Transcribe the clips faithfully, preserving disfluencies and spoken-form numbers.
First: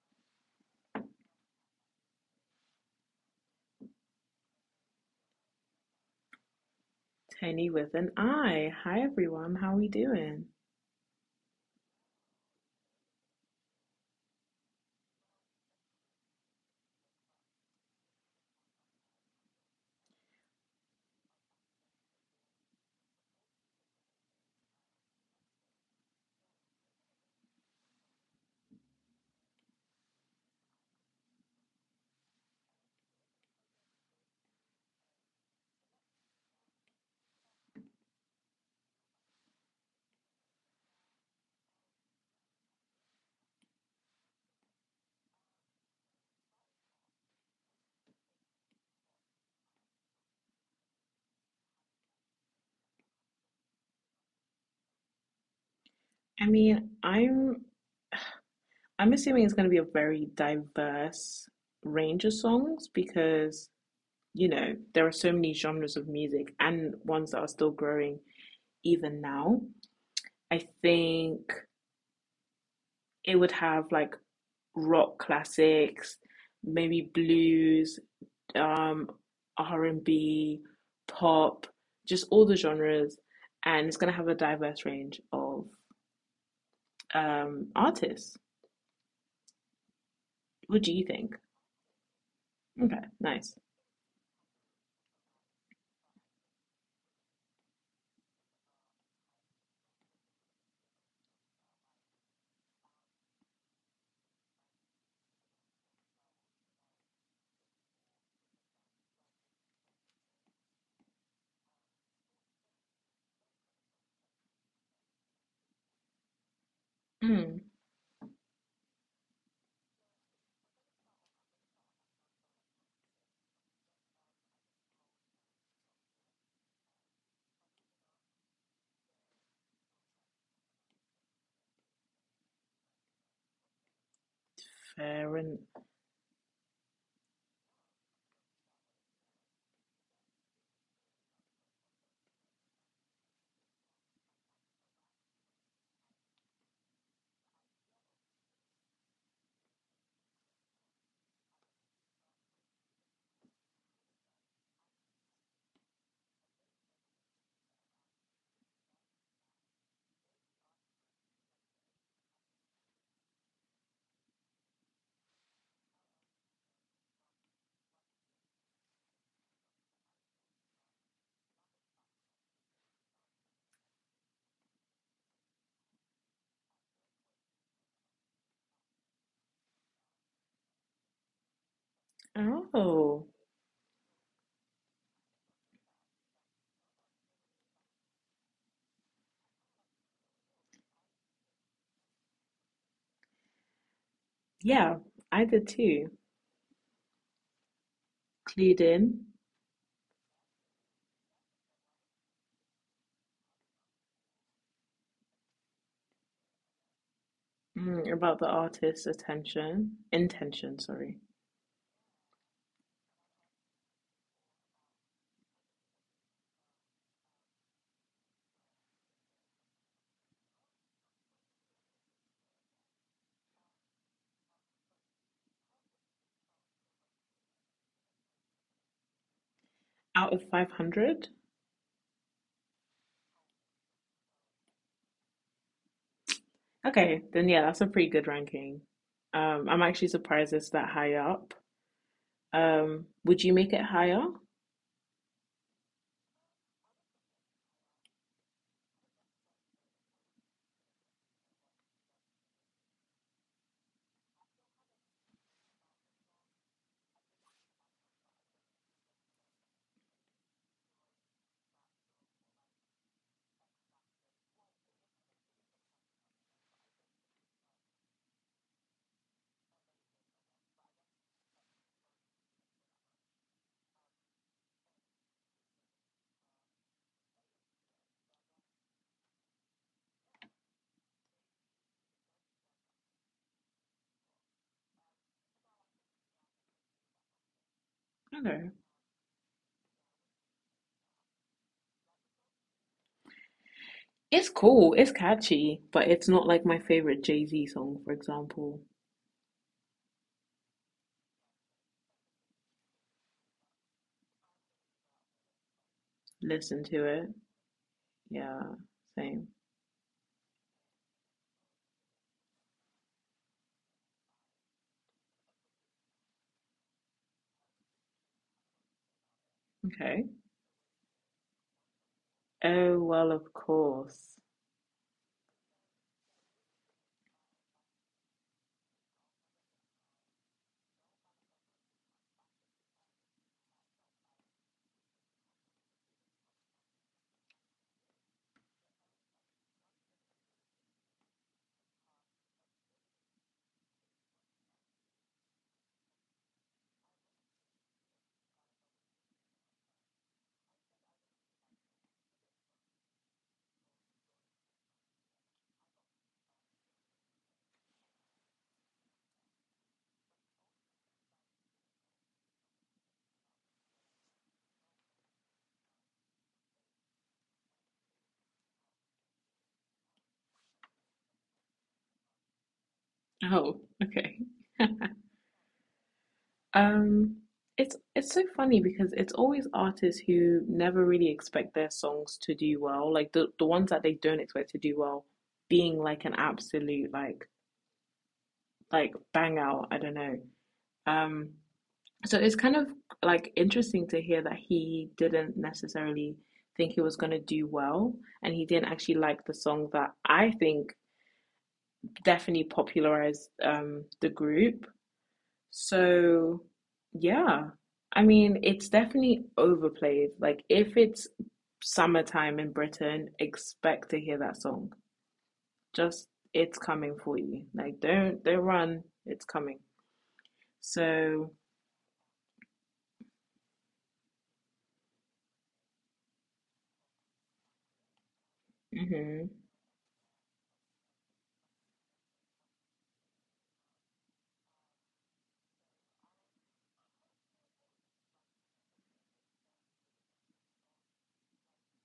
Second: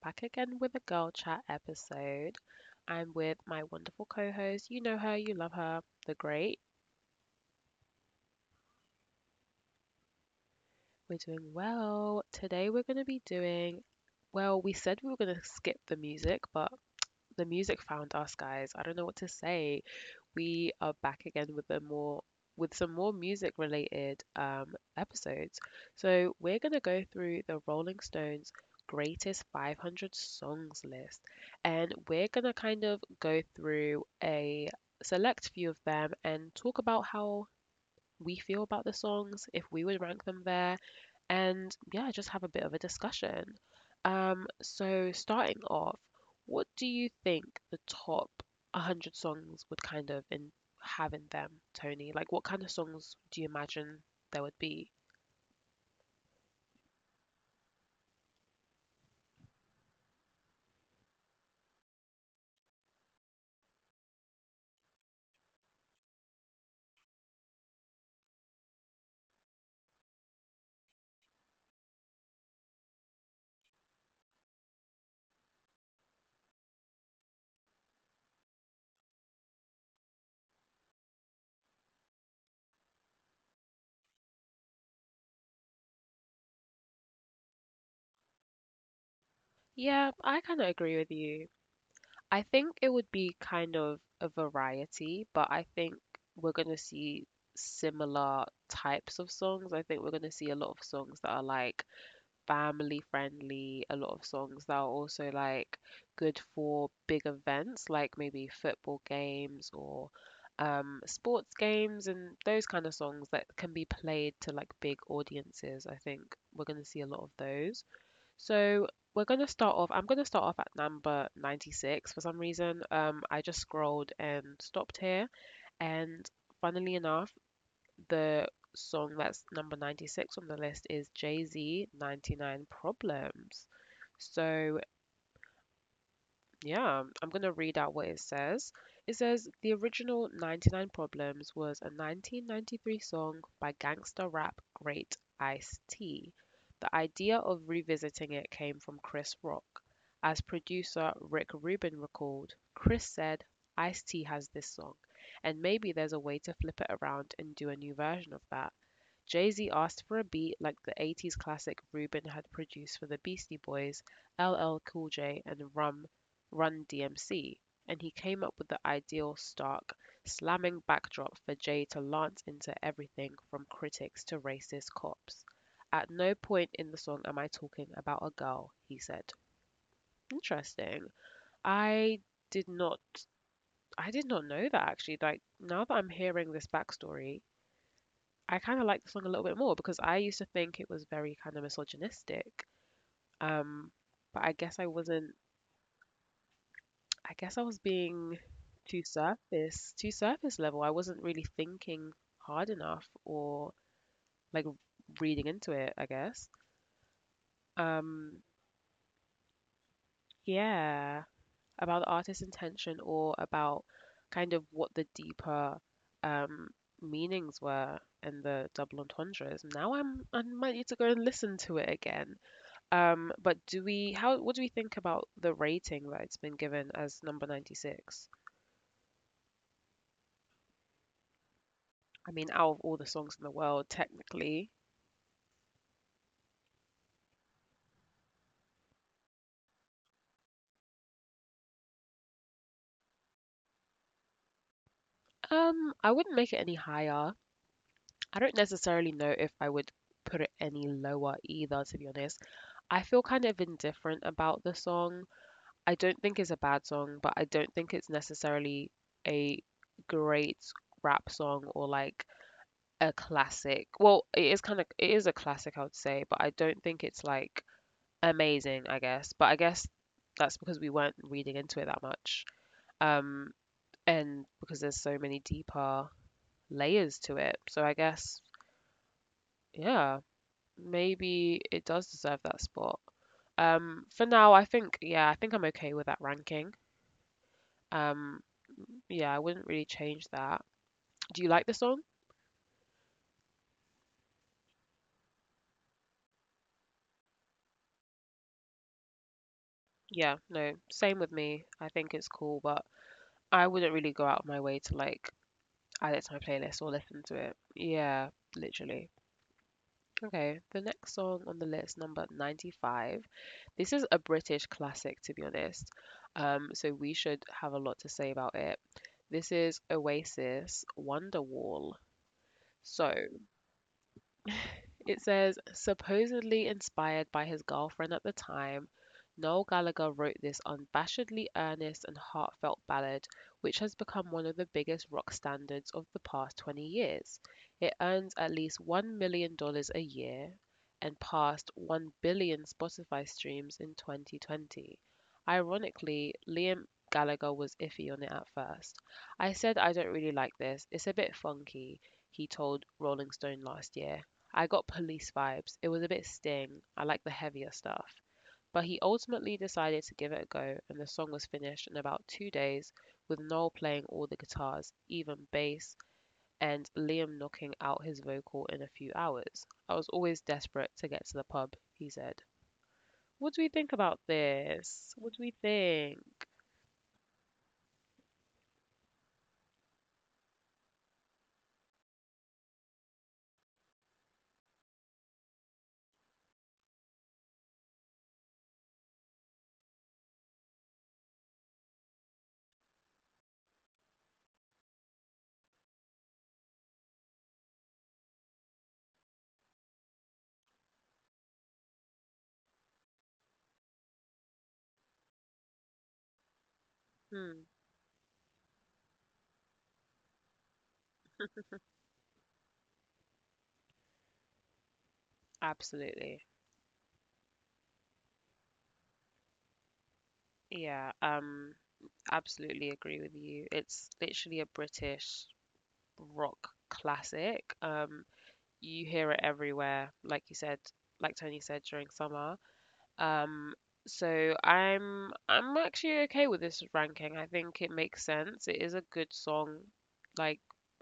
back again with a girl chat episode. I'm with my wonderful co host. You know her, you love her, the great. Tiny with an I. Hi everyone, how we doing? We're doing well. Today, we're going to be doing well, we said we were going to skip the music, but the music found us, guys. I don't know what to say. We are back again with a more with some more music related um, episodes. So we're gonna go through the Rolling Stones greatest five hundred songs list, and we're gonna kind of go through a select few of them and talk about how we feel about the songs, if we would rank them there, and yeah, just have a bit of a discussion. Um, so starting off, what do you think the top one hundred songs would kind of in have in them, Tony? Like, what kind of songs do you imagine there would be? I mean, I'm I'm assuming it's going to be a very diverse range of songs because, you know, there are so many genres of music and ones that are still growing even now. I think it would have like rock classics, maybe blues, um, R and B, pop, just all the genres, and it's going to have a diverse range of um artists. Yeah, What do I you kind of think? agree with you. I Okay, think it nice. would be kind of a variety, but I think we're going to see similar types of songs. I think we're going to see a lot of songs that are like family friendly, a lot of songs that are also like good for big events, like maybe football games or um, sports games and those kind of songs that can be played to like big audiences. I think we're Mm, going to see a lot of those. So we're going to start off. I'm going to start off at number ninety-six for some reason. Um, I just scrolled and stopped here. And funnily enough, the song that's number ninety-six on the list is Jay Z ninety-nine Problems. So fair. And yeah, I'm going to read out what it says. It says the original ninety-nine Problems was a nineteen ninety-three song by gangster rap great Ice-T. The idea of revisiting it came from Chris Rock. As producer Rick Rubin recalled, Chris said, Ice-T has this song, and maybe there's a way to flip it around and do a new version of that. Jay-Z asked for a beat like the eighties classic Rubin had produced for the Beastie Boys, L L Cool J, and Rum Run D M C, and he came up with the ideal stark, slamming backdrop for Jay to lance into everything from critics to racist cops. At no point in the song am I talking about a girl, he said. Interesting. I oh did not I did not know that actually. Like now that I'm hearing this backstory, I kind of like the song a little bit more because I used to think it was very kind of misogynistic. Um, yeah, but I I guess I did too. wasn't I guess I was Clued being in, too surface, too surface level. I wasn't really thinking hard enough or like reading into it, I guess. mm, about the artist's Um, attention intention. Sorry, yeah, about the artist's intention or about kind of what the deeper um meanings were in the double entendres. Now I'm I might need to go and listen to it again. Um, but do we how what do we think about the rating that it's been given as number ninety-six? out of five hundred. I mean, out of all the songs in the world, technically, Okay, then yeah, that's a pretty good ranking. Um, I'm actually surprised it's that high up. Um, would you make it higher? Um, I wouldn't make it any higher. I don't necessarily know if I would put it any lower either, to be honest. I feel kind of indifferent about the song. I don't think it's a bad song, but I don't think it's necessarily a great rap song or like a classic. Well, it is kind of it is a classic, I would say, but I don't think it's like amazing, I guess. But I guess that's because we weren't reading into it that much. Um, and because there's so many deeper layers to it. So I guess, yeah, maybe it does deserve that spot. Um, for now, I think, yeah, I think I'm okay with that ranking. Okay. Um, yeah, I wouldn't really change that. Do you like the song? It's cool, it's catchy, but it's not like my favorite Jay-Z song, for example. Yeah, no, same with me. I think it's cool, but I wouldn't really go out of my way to like Listen to add it it. to my playlist or listen to it. Yeah, Yeah, same. literally. Okay, the next song on the list, number ninety-five. This is a British classic, to be honest. Um, so we should have a lot to say about it. Okay. This is Oasis Oh, Wonderwall. well, of So, course. it says, supposedly inspired by his girlfriend at the time, Noel Gallagher wrote this unabashedly earnest and heartfelt ballad, which has become one of the biggest rock standards of the past twenty years. It earns at least $1 million dollars a year and passed one billion Spotify streams in twenty twenty. Ironically, Liam Gallagher was iffy on it at first. I said I don't really like this, it's a bit funky, he told Rolling Stone last year. I got police vibes. It was a bit sting. I like the heavier stuff. But he ultimately decided to give it a go, and the song was finished in about two days with Noel playing all the guitars, even bass, and Liam knocking out his vocal in a few hours. I was always desperate to get to the pub, he said. Oh, What do we okay. think about this? What do we think? Um, it's it's so funny because it's always artists who never really expect their songs to do well, like the the ones that they don't expect to do well, being like an absolute like like bang out. I don't know. Um, so it's kind of like interesting to hear that he didn't necessarily think he was going to do well, and he didn't actually like the song that I think definitely popularized um the group. So, yeah. Hmm, I mean, it's definitely overplayed. Like, if it's summertime in Britain, expect to hear that song. Just, absolutely. it's coming for you. Like, don't don't run. It's coming. Yeah, So, um, absolutely agree with you. It's literally a British rock classic. Um, you hear it mhm, everywhere, like you said, like Tony said during summer. Um, so I'm I'm actually okay with this ranking. I think it makes sense. It is a good song, like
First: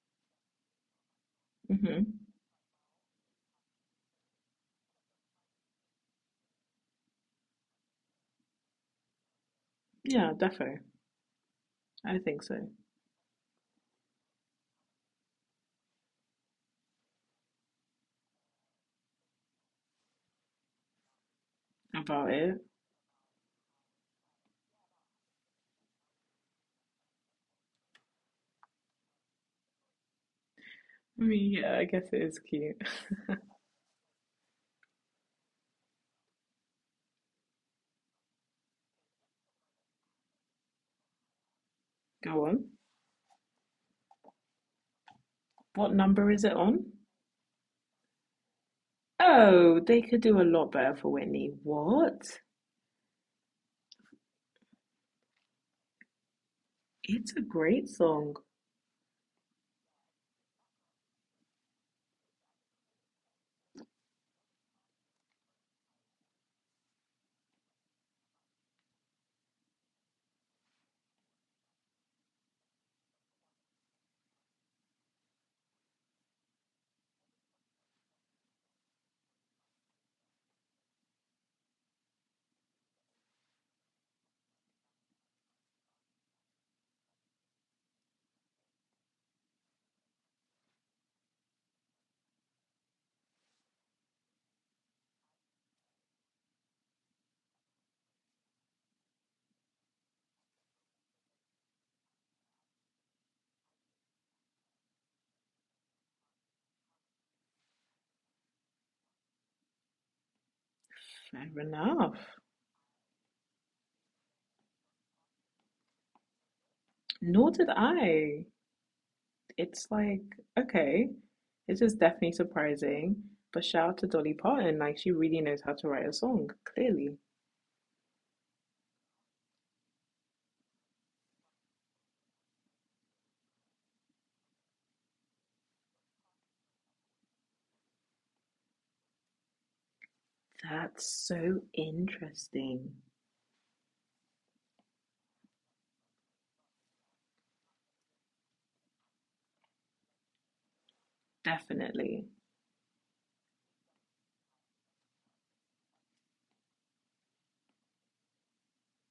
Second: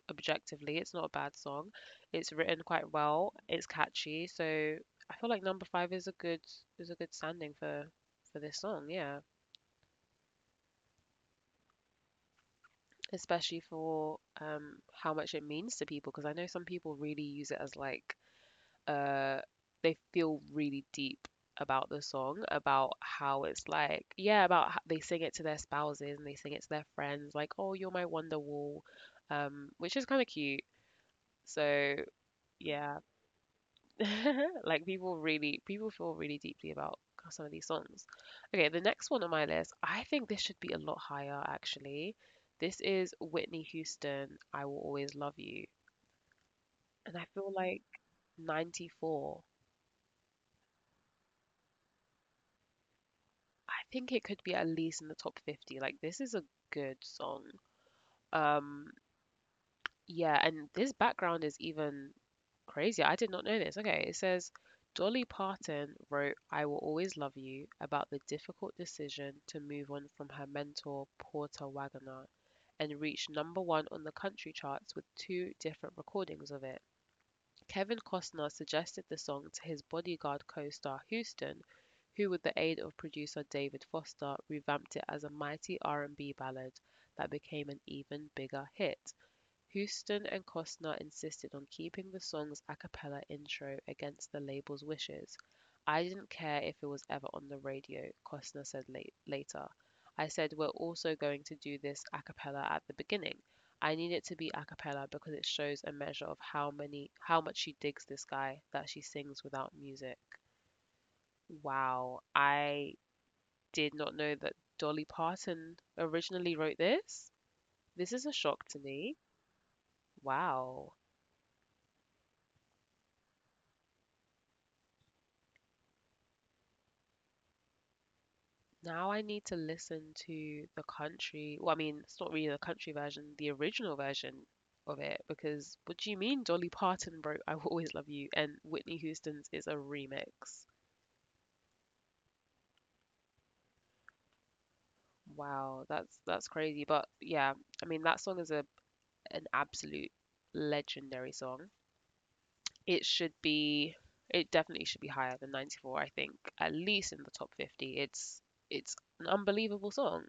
objectively, it's not a bad song. mhm. It's written quite well. It's catchy. So I feel like number five is a good is a good standing for for this song. Yeah, Yeah, defo. I think so. especially for um how much it means to people because I know some people really use it as like uh they feel really deep about the song, about how About it's it. like, yeah, about how they sing it to their spouses and they sing it to their friends like, oh, you're my wonderwall, um which is kind of cute so I mean, yeah, yeah. I guess it is cute. Like people really people feel really deeply about some of these songs. Okay, the next one on my list, I think this should be a lot higher actually. This is Whitney Go on. Houston, I Will Always Love You. What And I number feel is it like on? ninety-four. Oh, they could do a lot better for Whitney. What? I think it could be at least in the top fifty. Like this is a good song. It's a Um great song. yeah, and this background is even crazier. I did not know this. Okay, it says Dolly Parton wrote I Will Always Love You about the difficult decision to move on from her mentor Porter Wagoner and reached number one on the country charts with two different recordings of it. Kevin Costner suggested the song to his Bodyguard co-star Houston, who with the aid of producer David Foster revamped it as a mighty R and B ballad that became an even bigger hit. Houston and Costner insisted on keeping the song's a cappella intro against the label's wishes. I didn't care if it was ever on the radio, Costner said late, later. I said, We're also going to do this a cappella at the beginning. I need it to be a cappella because it shows a measure of how many how much she digs this guy that she sings without music. Wow, Fair I enough. did not know that Dolly Parton originally wrote this. This is a shock Nor to did me. I. Wow. It's like, okay, this is definitely surprising. But shout out to Dolly Parton, like she really knows how to write a song, clearly. Now I need to listen to the country, well, I mean, it's not really the country version, the original version of it, because what do you mean Dolly Parton wrote I Will Always Love You and Whitney Houston's is a remix. That's so interesting. Wow, that's that's crazy. But yeah, I mean that song is a an absolute legendary song. It should Definitely. be it definitely should be higher than ninety-four, I think, at least in the top fifty. It's it's an unbelievable song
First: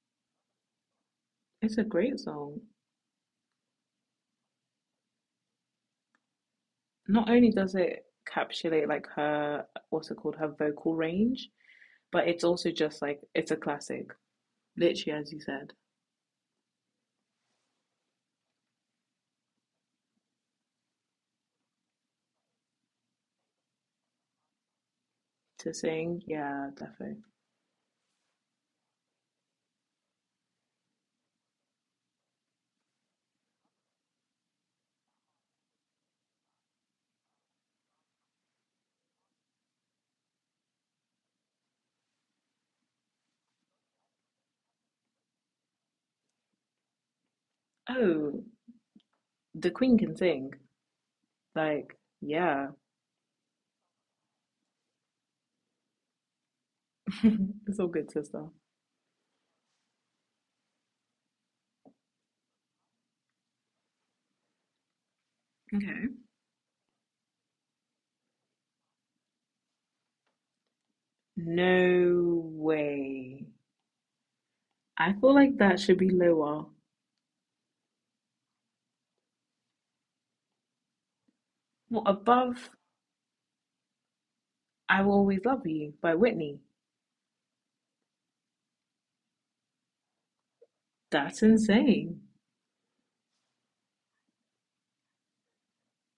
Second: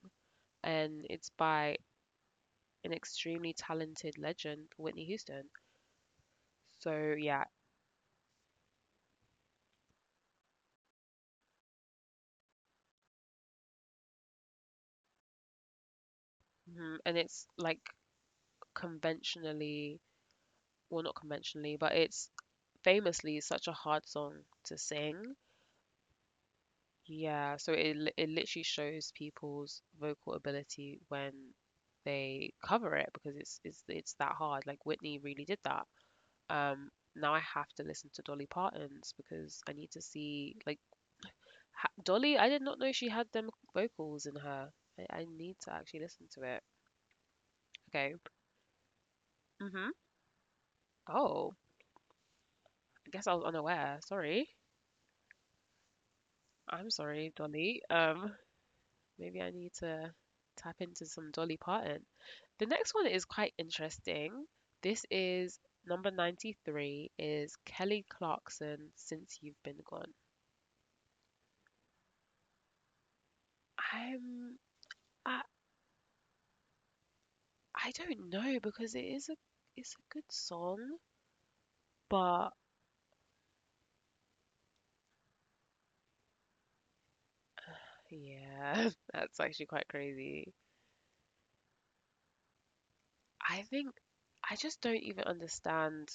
and it's It's by a great song. an extremely talented legend, Whitney Houston. So Not yeah, only does it encapsulate like her, what's it called, her vocal range, but it's also just like it's a classic. Literally, as you said, mhm, and it's like conventionally, well, not conventionally, but it's famously such a hard song to sing. to sing, yeah, definitely. Yeah, so it li- it literally shows people's vocal ability when they cover it because it's it's it's that hard. Like Whitney really did that. Um, now I have to listen to Dolly Parton's because I need to see like, ha, Dolly, I did not know she had them vocals in her. I, I need to actually listen to it. Oh, Okay. the Queen can sing. Mm-hmm. Like, Oh, yeah. I guess I was unaware. Sorry. I'm It's all good, sorry, sister. Dolly. Um, maybe I need to tap into some Dolly Parton. The next one is quite interesting. This Okay. is Number ninety-three is Kelly Clarkson, Since You've Been Gone. No way. I'm I feel like that I should be lower. I don't know because it is a it's a good song, Well, above but I Will Always Love You by Whitney. yeah, that's actually quite crazy. That's insane. I think I just don't even understand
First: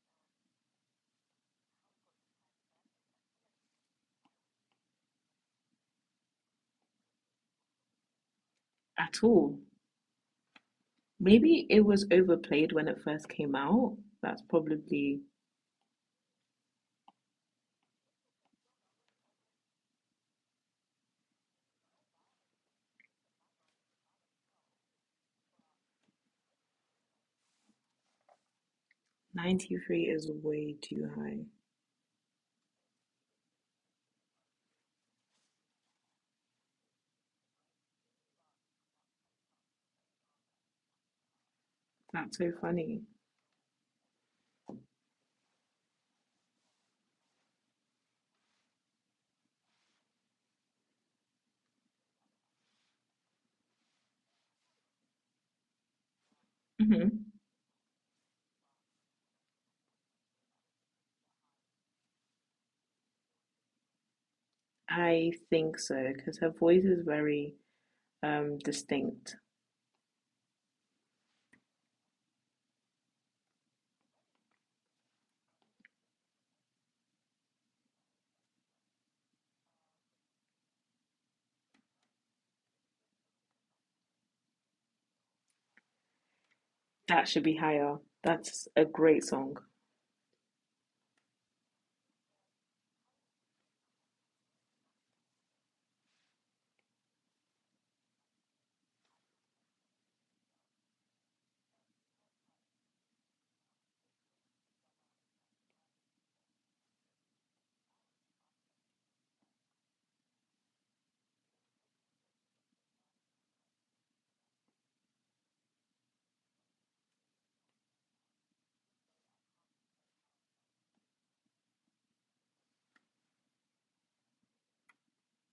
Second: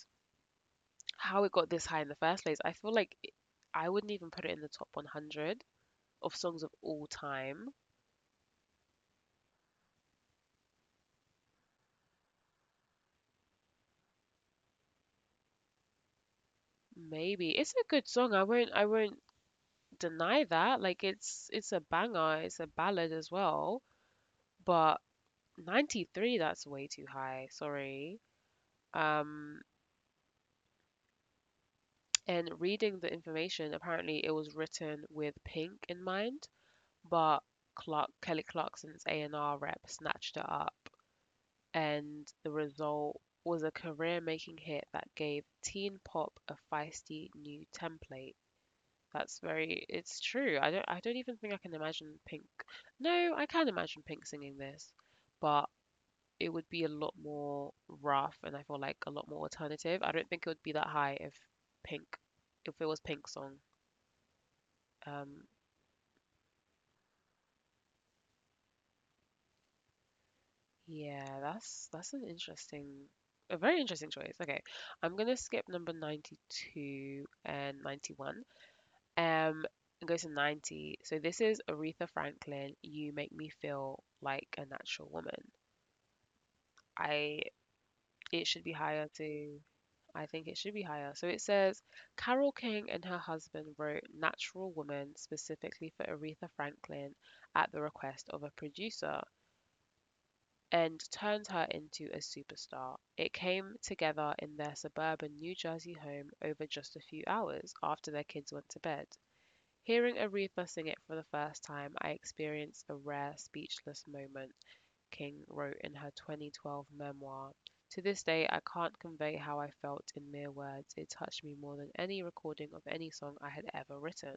how it got this high in the first place. I feel like it- I wouldn't even put it in the top one hundred of songs of all time. At all. Maybe it was overplayed when it first came out. That's probably Maybe it's a good song. I won't I won't deny that. Like it's it's a banger. It's a ballad as well. But ninety-three, that's way too high. Sorry. Um, ninety-three is way too high. and reading the information, apparently it was written with Pink in mind. But Clark Kelly Clarkson's A and R rep snatched her up, and That's the so funny. result was a career-making hit that gave teen pop a feisty new template. That's very It's true. I don't I don't even think I can imagine Pink. No, I can imagine Pink singing this, but it would be a lot Hmm. more rough, and I feel like a lot more alternative. I don't think it would be that high if Pink if it was Pink's song. I Um, think so because her voice is very um distinct. Yeah, that's that's an interesting, a very interesting choice. Okay, I'm gonna skip number ninety-two and ninety-one, um, and go to ninety. So this is Aretha Franklin, You Make Me Feel Like a Natural Woman. That should be higher. I That's a great song. It should be higher too. I think it should be higher. So it says Carol King and her husband wrote Natural Woman specifically for Aretha Franklin at the request of a producer, and turned her into a superstar. It came together in their suburban New Jersey home over just a few hours after their kids went to bed. Hearing Aretha sing it for the first time, I experienced a rare speechless moment, King wrote in her twenty twelve memoir. To this day, I can't convey how I felt in mere words. It touched me more than any recording of any song I had ever written.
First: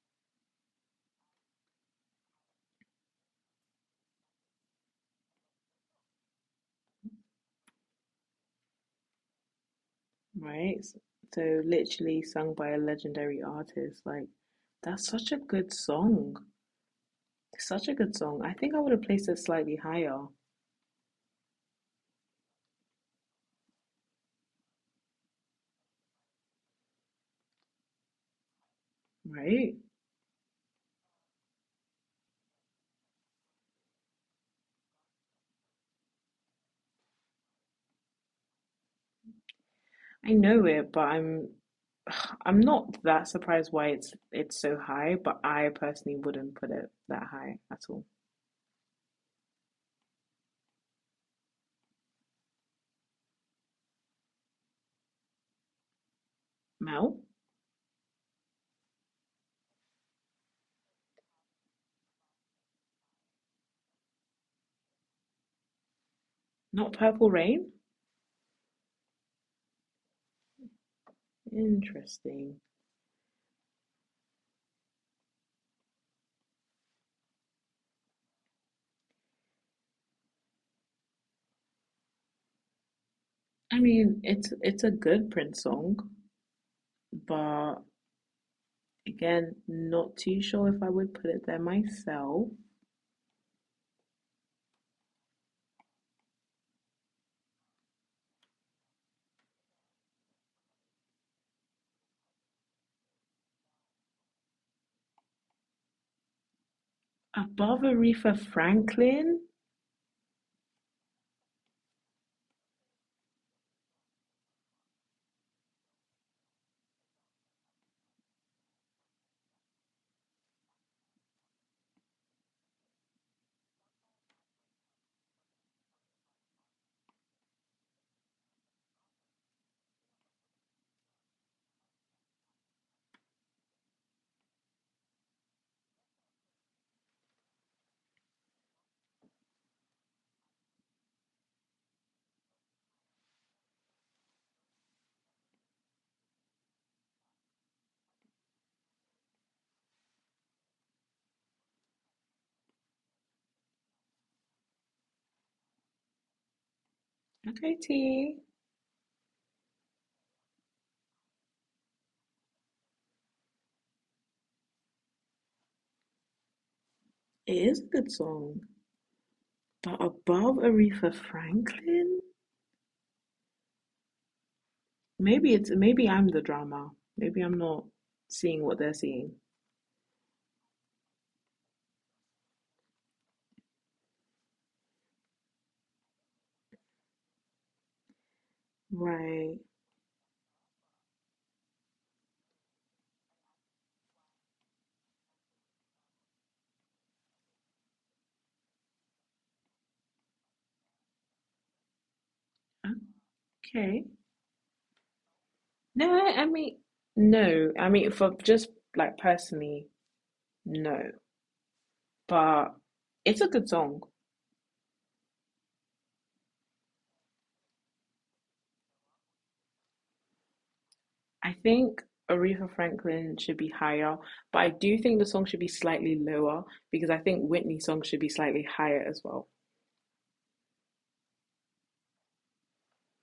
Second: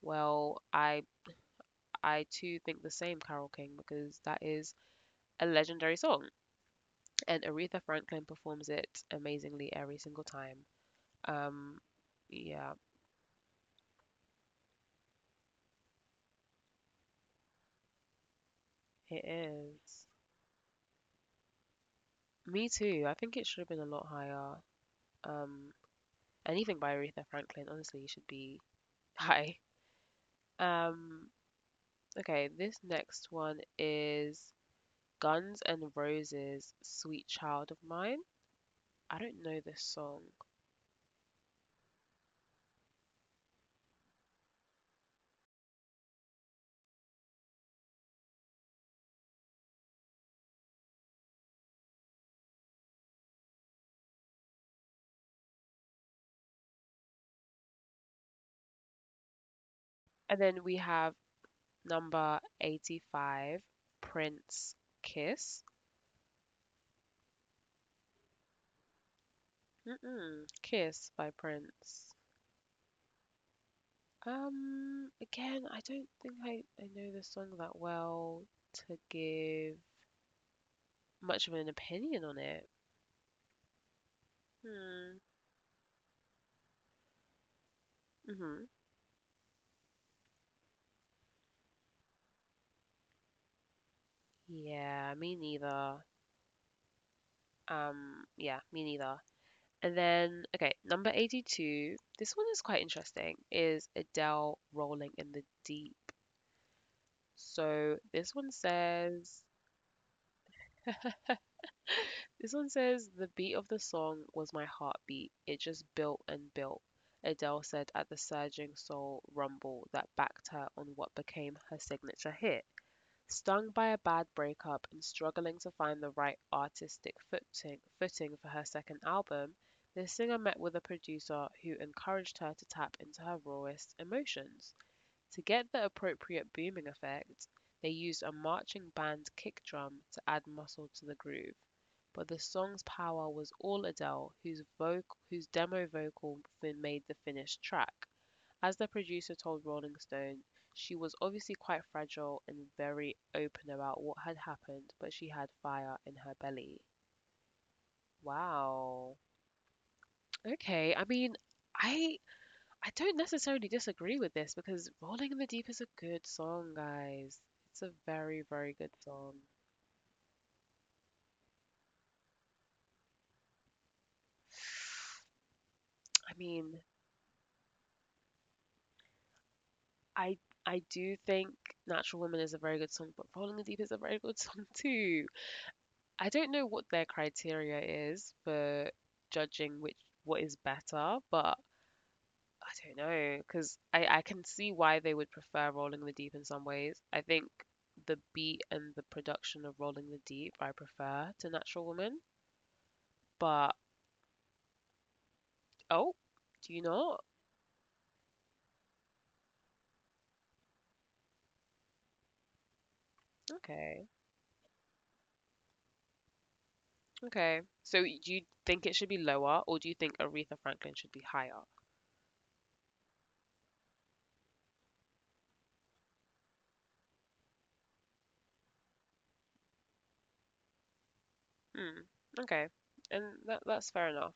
Well, I I too think the same, Carol King, because that is a legendary song, and Aretha Franklin performs it amazingly every single time. Right. S- So Um, literally sung by yeah, a legendary artist. Like that's such a good song. Such a good song. I think I would have it placed it slightly is. higher, Me too. I think it should have been a lot higher. Um, Anything by Aretha Franklin, honestly, should be high. right? Um, okay, this next one is Guns N' Roses' "Sweet Child of Mine." I don't know this song. I know it, but I'm I'm not that surprised why it's it's so high, but I personally wouldn't put it that high at all. Mel? And then we have number eighty-five, Prince, "Kiss." Not Purple Rain? Mm-mm, "Kiss" by Prince. Interesting. Um, again, I don't think I, I know the song that well to give much of an opinion on it. I Hmm. mean, it's it's a good Prince song, Hmm. but again, not too sure if I would put it there myself. Yeah, me neither. Um, yeah, Me neither. And then, okay, number eighty-two. This one is quite interesting, is Adele Rolling in the Deep. So this one Above says, Aretha Franklin, This one says the beat of the song was my heartbeat. It just built and built. Adele said at the surging soul rumble that backed her on what became her signature hit. Stung by a bad breakup and struggling to find the right artistic footing, footing for her second album, the singer met with a producer who encouraged her to tap into her rawest emotions. To get the appropriate booming effect, they used a marching band kick drum to add muscle to the groove, but the song's power was all Adele, whose vocal, whose demo vocal made the finished track. As the producer told Rolling Stone, she was obviously quite fragile and very open about what had happened, but she had fire in her belly. FAT Wow. it Okay, I mean, I I don't necessarily disagree with this because Rolling in the Deep is a good song, guys. It's a very, very good is a good song. song, but above Aretha Franklin, I maybe mean, it's maybe I'm the drama. Maybe I'm not seeing what they're I seeing. I do think Natural Woman is a very good song, but Rolling in the Deep is a very good song too. I don't know what their criteria is for judging which what is Right. better, but I don't know because I I can see why they would prefer Rolling in the Deep in some ways. I think the beat and the production of Rolling in the Deep I prefer to Natural Woman, but Okay. Oh, do you not? No, I mean, no. I mean, for just like personally, no. But Okay, it's a good song. okay. So y- do you think it should be lower, or do you think Aretha Franklin should be higher? I think Aretha Franklin should be higher, but I do think the song should be slightly lower because I think Whitney's song should be slightly higher as well. Hmm. Okay, and that that's fair enough.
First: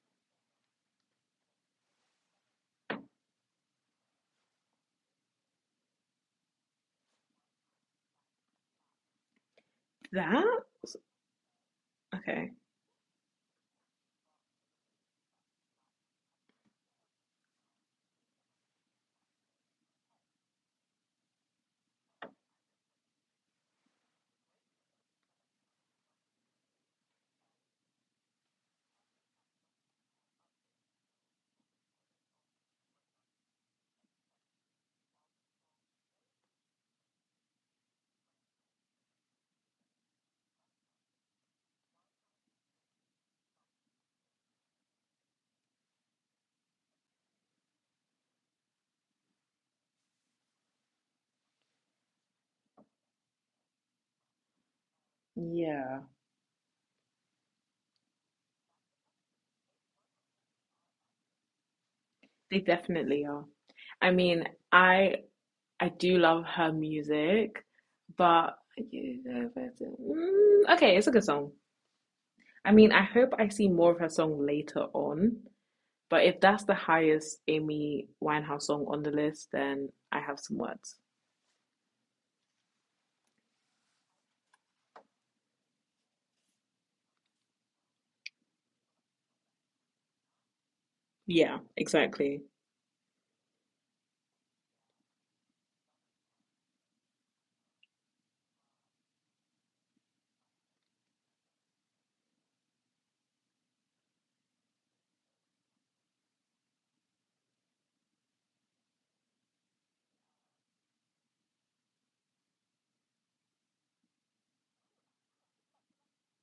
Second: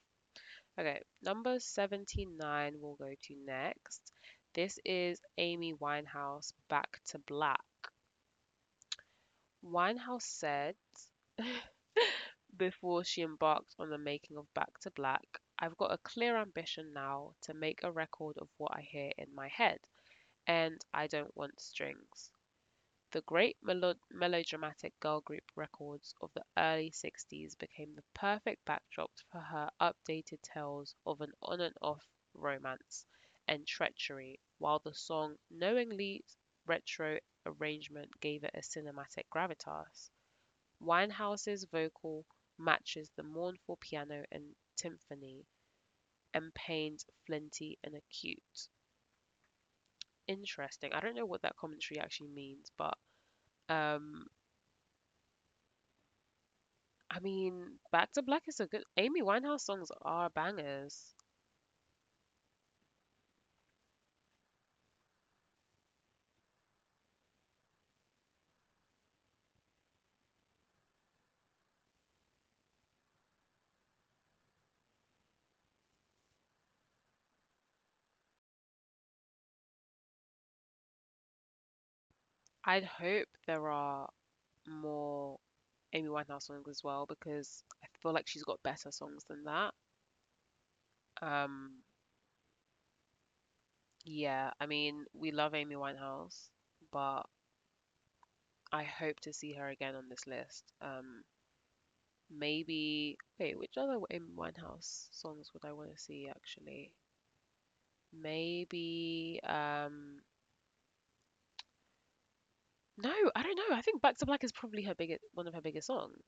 Okay, number seventy-nine we'll go to next. This is Amy Winehouse, Back to Black. Winehouse That? said, Okay. before she embarked on the making of Back to Black, I've got a clear ambition now to make a record of what I hear in my head, and I don't want strings. The great melo- melodramatic girl group records of the early sixties became the perfect backdrop for her updated tales of an on and off romance and treachery, while the song knowingly retro arrangement gave it a cinematic gravitas. Winehouse's vocal matches the mournful piano and timpani, and Payne's flinty and acute. Interesting. I don't know what that commentary actually means, but um, Yeah. I mean, Back to Black is a good. Amy Winehouse songs are bangers. They definitely are. I mean, I I do love her music, but mm, okay, it's a good song. I mean, I hope I see more of her song later on, but if that's the highest Amy Winehouse song on the list, then I have some words. I'd hope there are more Amy Winehouse songs as well because I feel like she's got better songs than that. Yeah, Um, exactly. yeah, I mean, we love Amy Winehouse, but I hope to see her again on this list. Um, maybe. Wait, which other Amy Winehouse songs would I want to see actually? Maybe. Um, no, I don't know. I think Back to Black is probably her biggest, one of her biggest songs,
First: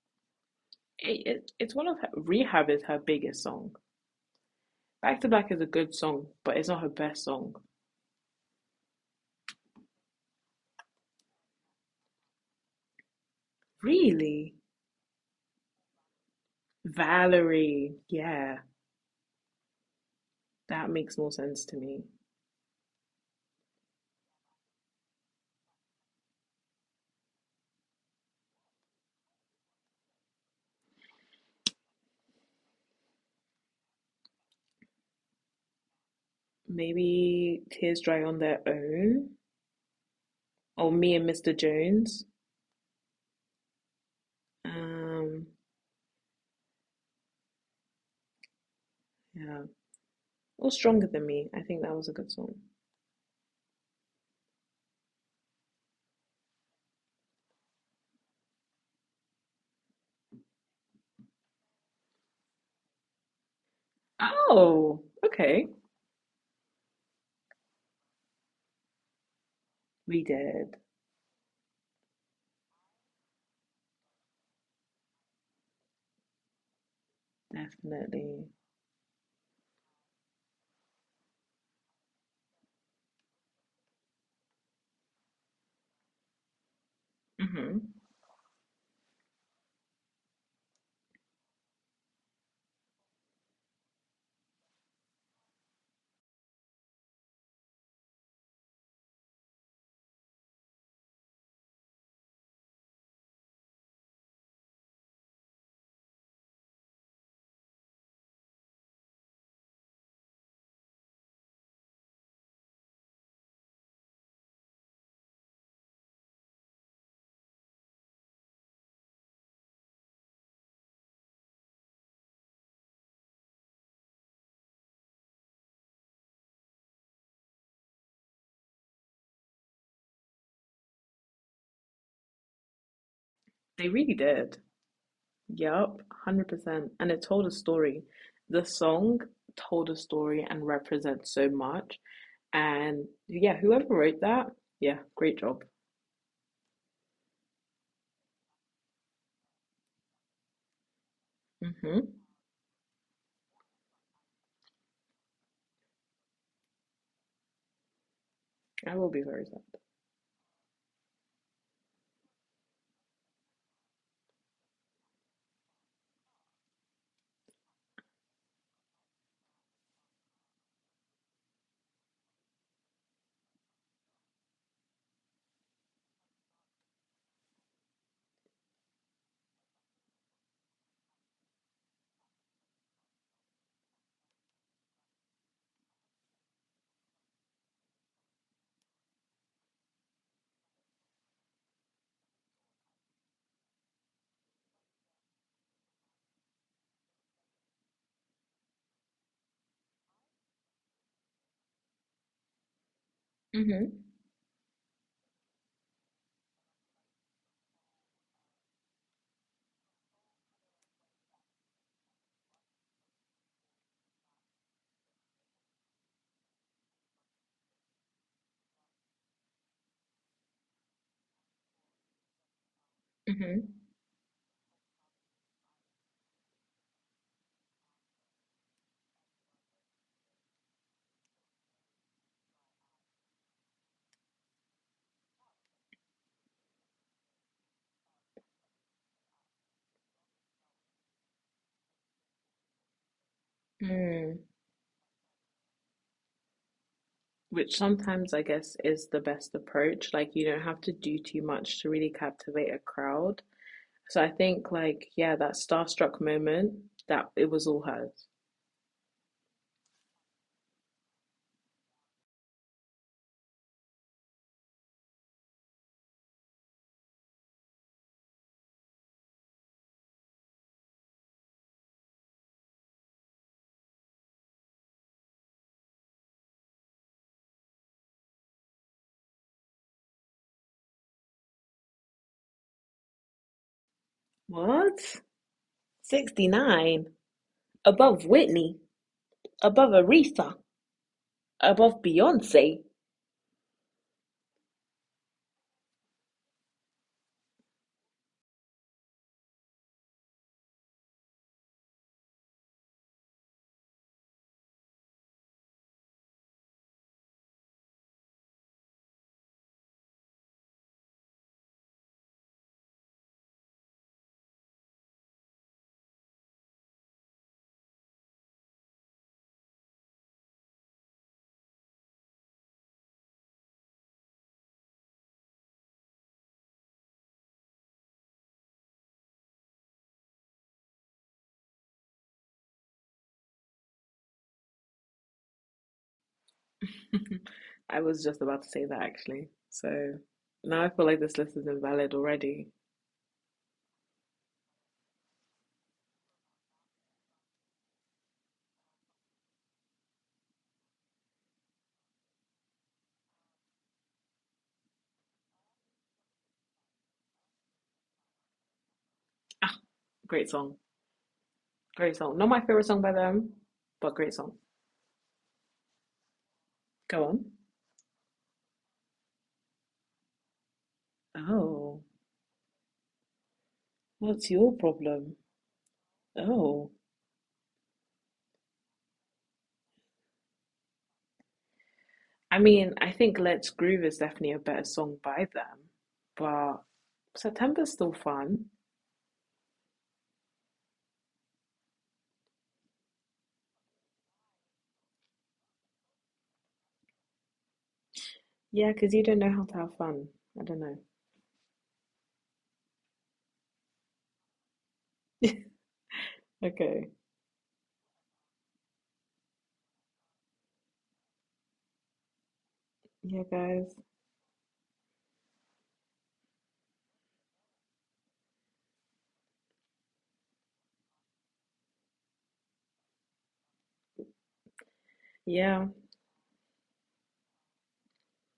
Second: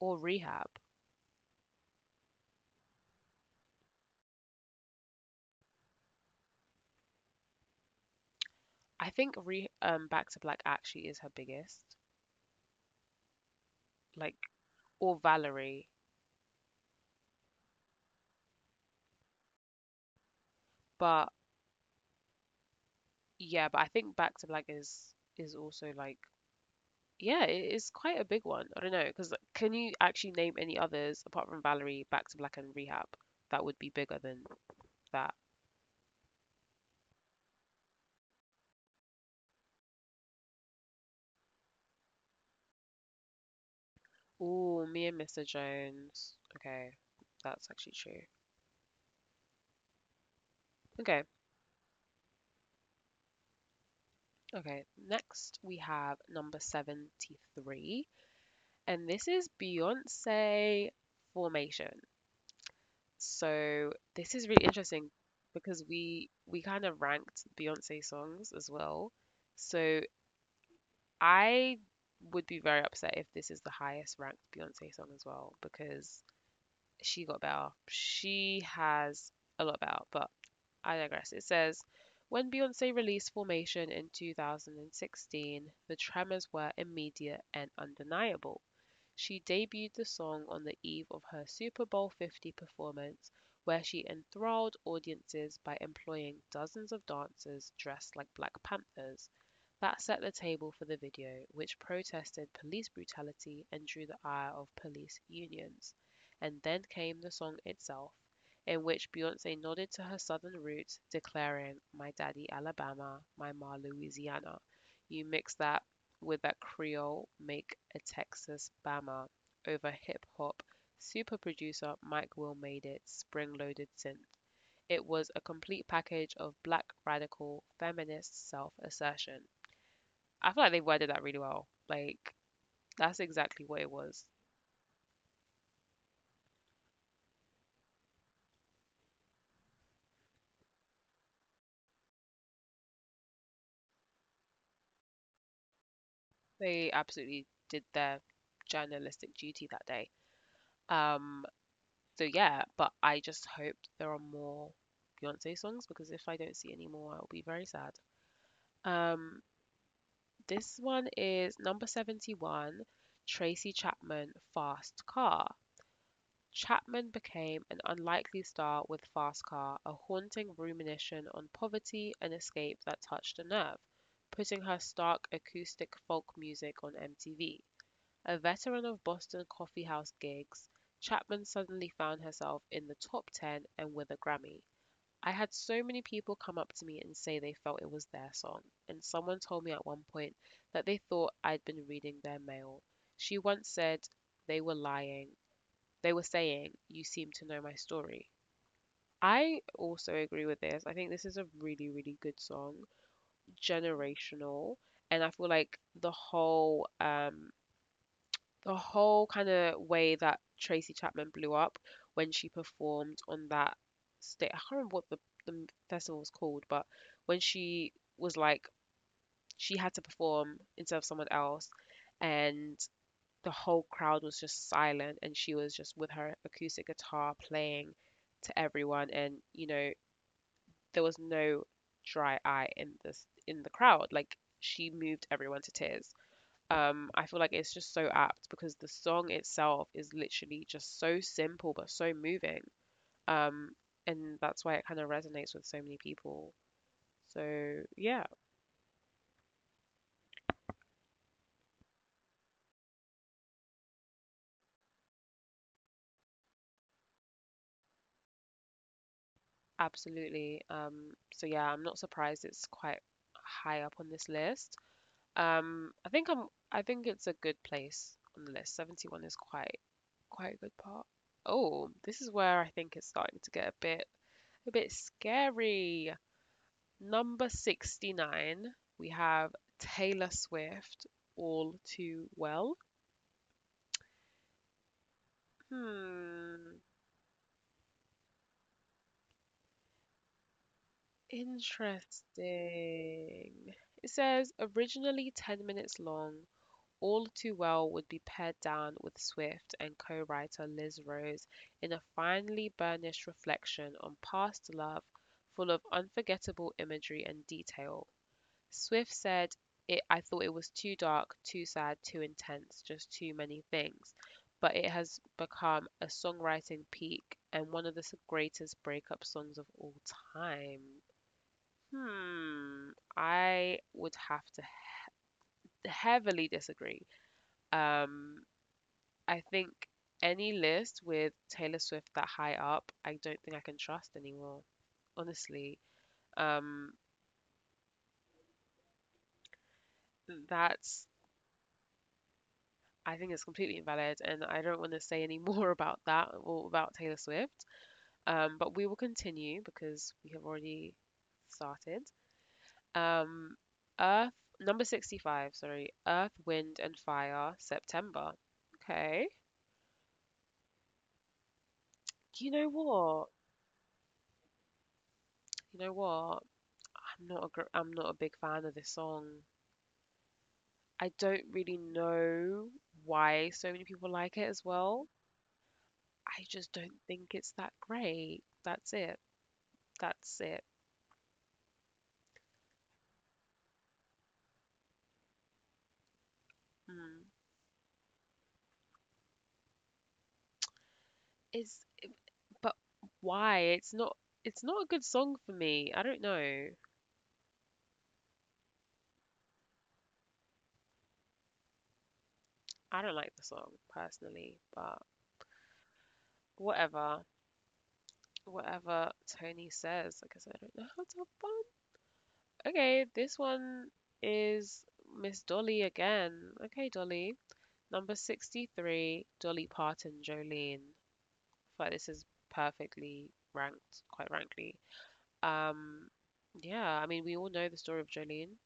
or Rehab. It, it, it's one of her, Rehab is her biggest song. Back to Back is a good song, but it's not her best song. I think re um Back to Black actually is her biggest, like, Really? or Valerie. Valerie. Yeah. That makes more But sense to me. yeah, but I think Back to Black is is also like, yeah, it is quite a big one. I don't know because can you actually name any others apart from Valerie, Back to Black, and Rehab that would be bigger than that? Maybe Tears Dry on their own, or me and Mister Jones. Um, Oh, me and Mister Jones. Okay, that's actually true. yeah, or Stronger Than Me. I think that Okay, was a good song. okay. Next we have number seventy-three, and this is Beyonce Formation. So Oh, this is really okay. interesting because we we kind of ranked Beyonce songs as well. We did, So I would be very upset if this is the highest ranked Beyonce song as well because she got better. definitely. She has a lot better, but I digress. It says when Beyonce released Formation in two thousand sixteen, the tremors were hmm immediate and undeniable. She debuted the song on the eve of her Super Bowl fifty performance, where she enthralled audiences by employing dozens of dancers dressed like Black Panthers. That set the table for the video, which protested police brutality and drew the ire of police unions. And then came the song itself, in which Beyonce nodded to her southern roots, declaring, My daddy Alabama, my ma Louisiana. You mix that with that Creole make a Texas Bama over hip hop. Super producer Mike Will made it spring loaded synth. It was a complete package of black radical feminist self assertion. I feel like they worded that really well. Like, They really that's did. exactly what it was. Yup, one hundred percent. And it told a story. The song told a story and represents so much. And yeah, whoever wrote that, yeah, great job. They absolutely did their journalistic duty that day. hmm Um, so yeah, but I just hope there are more Beyonce songs because if I don't see any more, I'll be very sad. I will be very sad. Um, This one is number seventy-one, Tracy Chapman, Fast Car. Chapman became an unlikely star with Fast Car, a haunting rumination on poverty and escape that touched a nerve, putting her stark acoustic folk music on M T V. A veteran of Boston coffeehouse gigs, Chapman suddenly found herself in the top ten and with a Grammy. I had so many people come up to me and say they felt it was their song, and someone told me at one point that they thought I'd been reading their mail, she once said. They were lying. They were saying, You seem to know my story. I also agree with this. I think this is a really, really good Hmm. song, generational. And I feel like the whole um, the whole kind of way that Tracy Chapman blew up when she performed on that state. I can't remember what the, the festival was called, but when she was like, she had to perform instead of someone else, Hmm. and the whole crowd was just silent, and she was just with her acoustic guitar playing to everyone, and you know, there was no dry eye in this in the crowd. Like, she moved everyone to tears. um, I feel like it's just so apt because the song itself is literally just so simple but so moving. Um, Mm. and that's why it kind of resonates with so many people. Which So sometimes I yeah, guess is the best approach. Like you don't have to do too much to really captivate a crowd. So I think like yeah, that starstruck moment that it was all hers. absolutely. Um, so yeah, I'm not surprised it's quite high up on this list. Um, I think I'm I think it's a good place on the list. seventy-one is quite quite a good part. Oh, this is where I think it's starting to get a bit a bit scary. Number sixty-nine, we have Taylor Swift, All Too Well. What? Hmm, sixty-nine above Whitney, above Aretha, above Beyonce. interesting. It says originally ten minutes long, All Too Well would be pared down with Swift and co-writer Liz Rose in a finely burnished reflection on past love, full of unforgettable imagery and detail. Swift said, it, I thought it was too dark, too sad, too intense, just too many things. But it has become a songwriting peak and one of the greatest breakup songs of all time. Hmm, I would have to heavily disagree. Um, I think any list with Taylor Swift that high up, I don't think I can trust anymore. Honestly, um, I was just about to say that actually. So now I that's feel like this list is invalid already. I think it's completely invalid, and I don't want to say any more about that or about Taylor Swift. Um, but we will continue because we have already started. Um, Earth Number sixty-five, sorry, Earth, Wind and Fire, September. Okay. Ah, great song. Great song. You Not my know favorite song by what? them, but great song. You know what? I'm Go not a on. gr- I'm not a big fan of this song. I don't really Oh. know why so many people like it What's as your well. problem? I just Oh, don't think it's that great. That's it. That's it. I mean, I think Let's Groove is definitely a better song by them, but Mm. September's still fun. Is eh, but Why? It's not it's not a good song for me. I don't know. Yeah, because you don't know how to have fun. I don't know. I don't like the song personally, but Okay. whatever. Whatever Tony says, I guess I don't know how to have fun. Okay, this Yeah, one guys. is Miss Dolly again. Okay, Dolly. Number sixty-three, Dolly Parton, Jolene. I feel like this is perfectly ranked, quite rankly. Yeah, Um, yeah, I mean, we all know the story of Jolene,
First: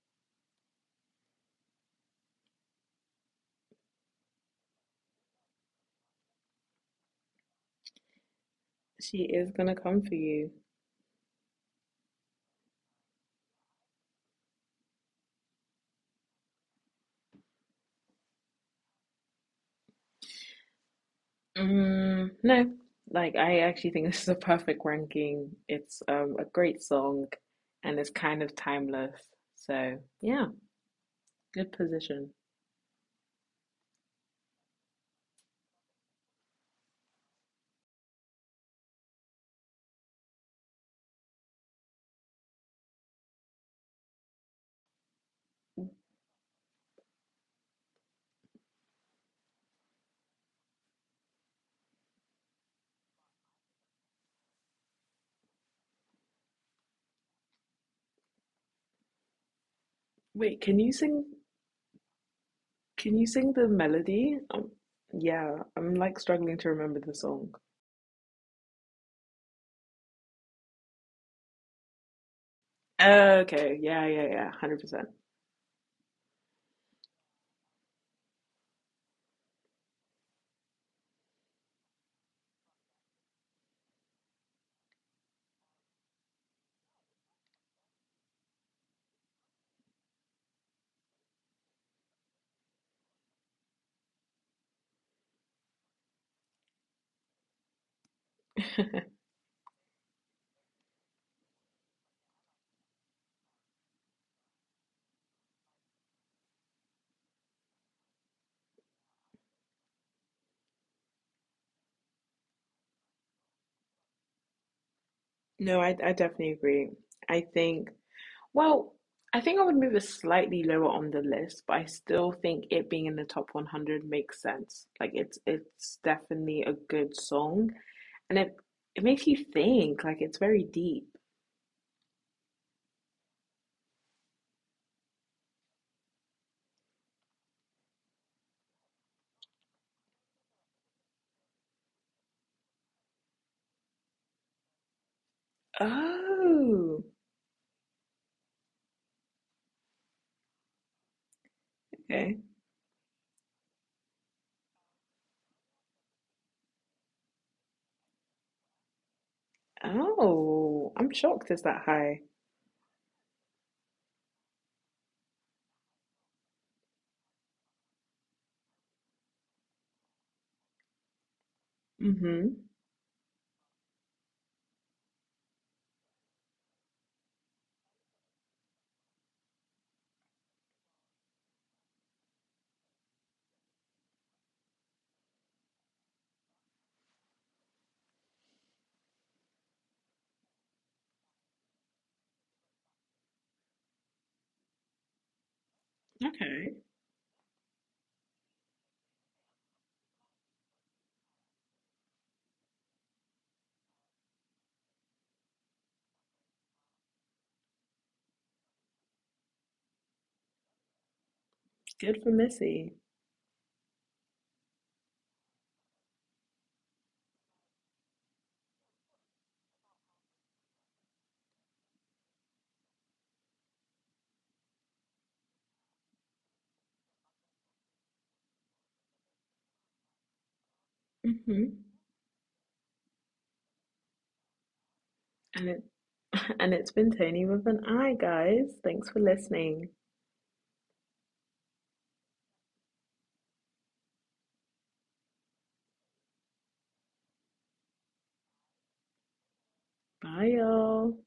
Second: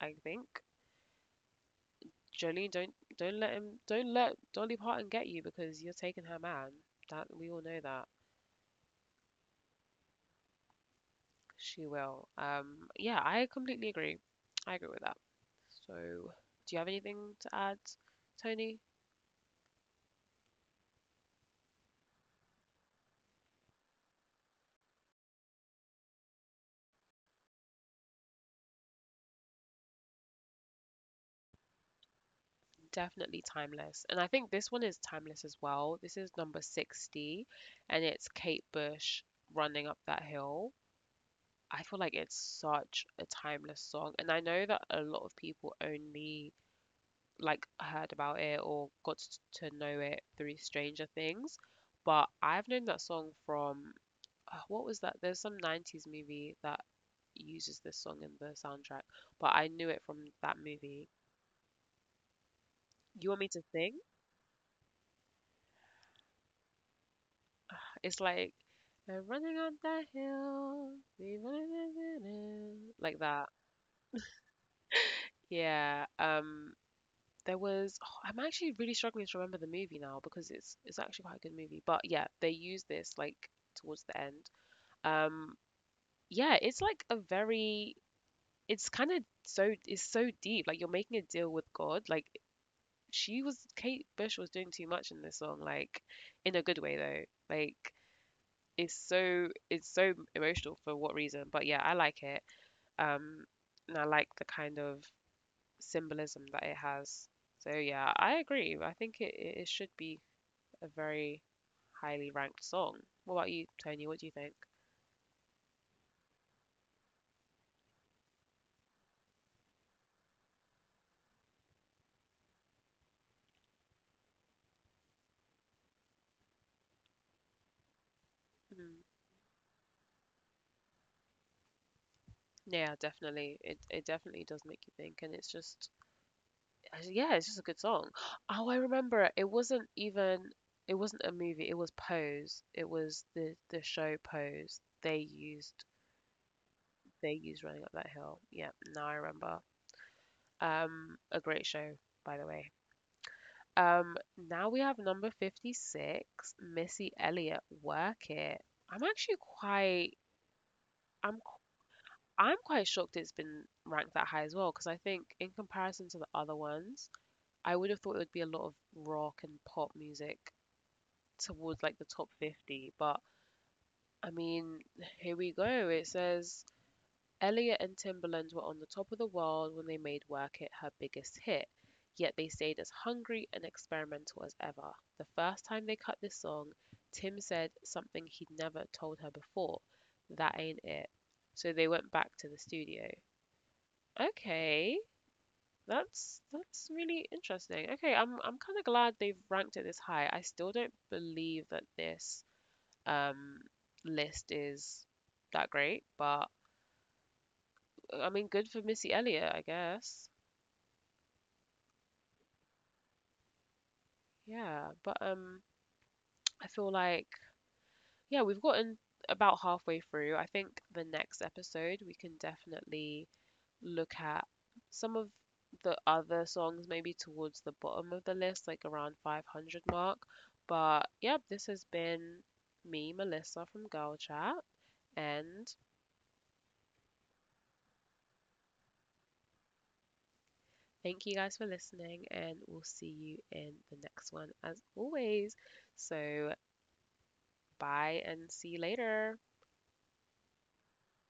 I think. Jolene, don't don't let him don't let Dolly Parton get you because you're taking her man. That we all know that she is gonna come for you. she will. Um, yeah, I completely agree. I agree with that. So, do you have anything to add, Tony? Mm, no, like I actually think this is a perfect ranking. It's um a great song, and it's kind of timeless. So yeah, good position. Definitely timeless, and I think this one is timeless as well. This is number sixty, and it's Kate Bush running up that hill. I feel like it's such a timeless song, and I know that a lot of people only like heard about it or got t- to know it through Stranger Things, but I've known that song from uh, what was that? There's some nineties movie that uses this song in the soundtrack, but I knew it from that Wait, can you movie. sing Can you You want me sing to the sing? melody? Um, yeah, I'm like struggling to remember the song. It's like I'm running on that hill, we running in the wind," like that. Okay, yeah, yeah, yeah, one hundred percent. Yeah. Um. There was. Oh, I'm actually really struggling to remember the movie now because it's it's actually quite a good movie. But yeah, they use this like towards the end. Um. Yeah, it's like a very it's kind of so it's so deep. Like you're making a deal with God. Like she was Kate Bush was doing too much in this song, like in a good way though. Like it's so it's so emotional for what reason? But yeah, I like it. Um and I like the kind of symbolism that it has. So yeah, I agree. I think it, it it should be a very highly ranked song. What about you, Tony? What do you think? No, I, I definitely agree. I think, well, I think I would move it slightly lower on the list, but I still think it being in the top one hundred makes sense. Like it's it's definitely a good song, and it Mm. it makes you think. Like it's very deep. Yeah, definitely. It it definitely does make you think, and it's just I said, yeah, it's just a good song. Oh, I remember it. It wasn't even It wasn't a movie. It was Pose. It was the the show Pose. They used Oh, They used Running Up That Hill. Yeah, now I remember. Um, a great show, by okay. the way. Um, now we have number fifty-six, Missy Elliott, Work It. I'm actually quite Oh, I'm I'm shocked qu- it's that high. I'm quite shocked it's been ranked that high as well because I think in comparison to the other ones, I would have thought it would be a lot of rock and pop music towards like the top Mm-hmm. fifty. But I mean, here we go. It says Elliott and Timberland were on the top of the world when they made Work It her biggest hit, yet they stayed as hungry and experimental as ever. The first time they cut this song, Tim said something he'd never told her before that ain't it. So they went back to the studio. Okay. That's Okay. That's really interesting. Okay, I'm I'm kind of glad they've ranked it this high. I still don't believe that this um, list is that great, but uh, I mean, good for Missy Elliott, I guess. Good for Missy. Yeah, but um, I feel like yeah, we've gotten about halfway through. I think the next episode we can definitely look at some of the other songs, maybe towards the bottom of the list, like around five hundred mark. But yeah, hmm this has been me, Melissa from Girl Chat, And and it and it's been Tony with an I, guys. Thanks for listening. thank you guys for listening, and we'll see you in the next one as always. So, bye and see you later. Bye, y'all.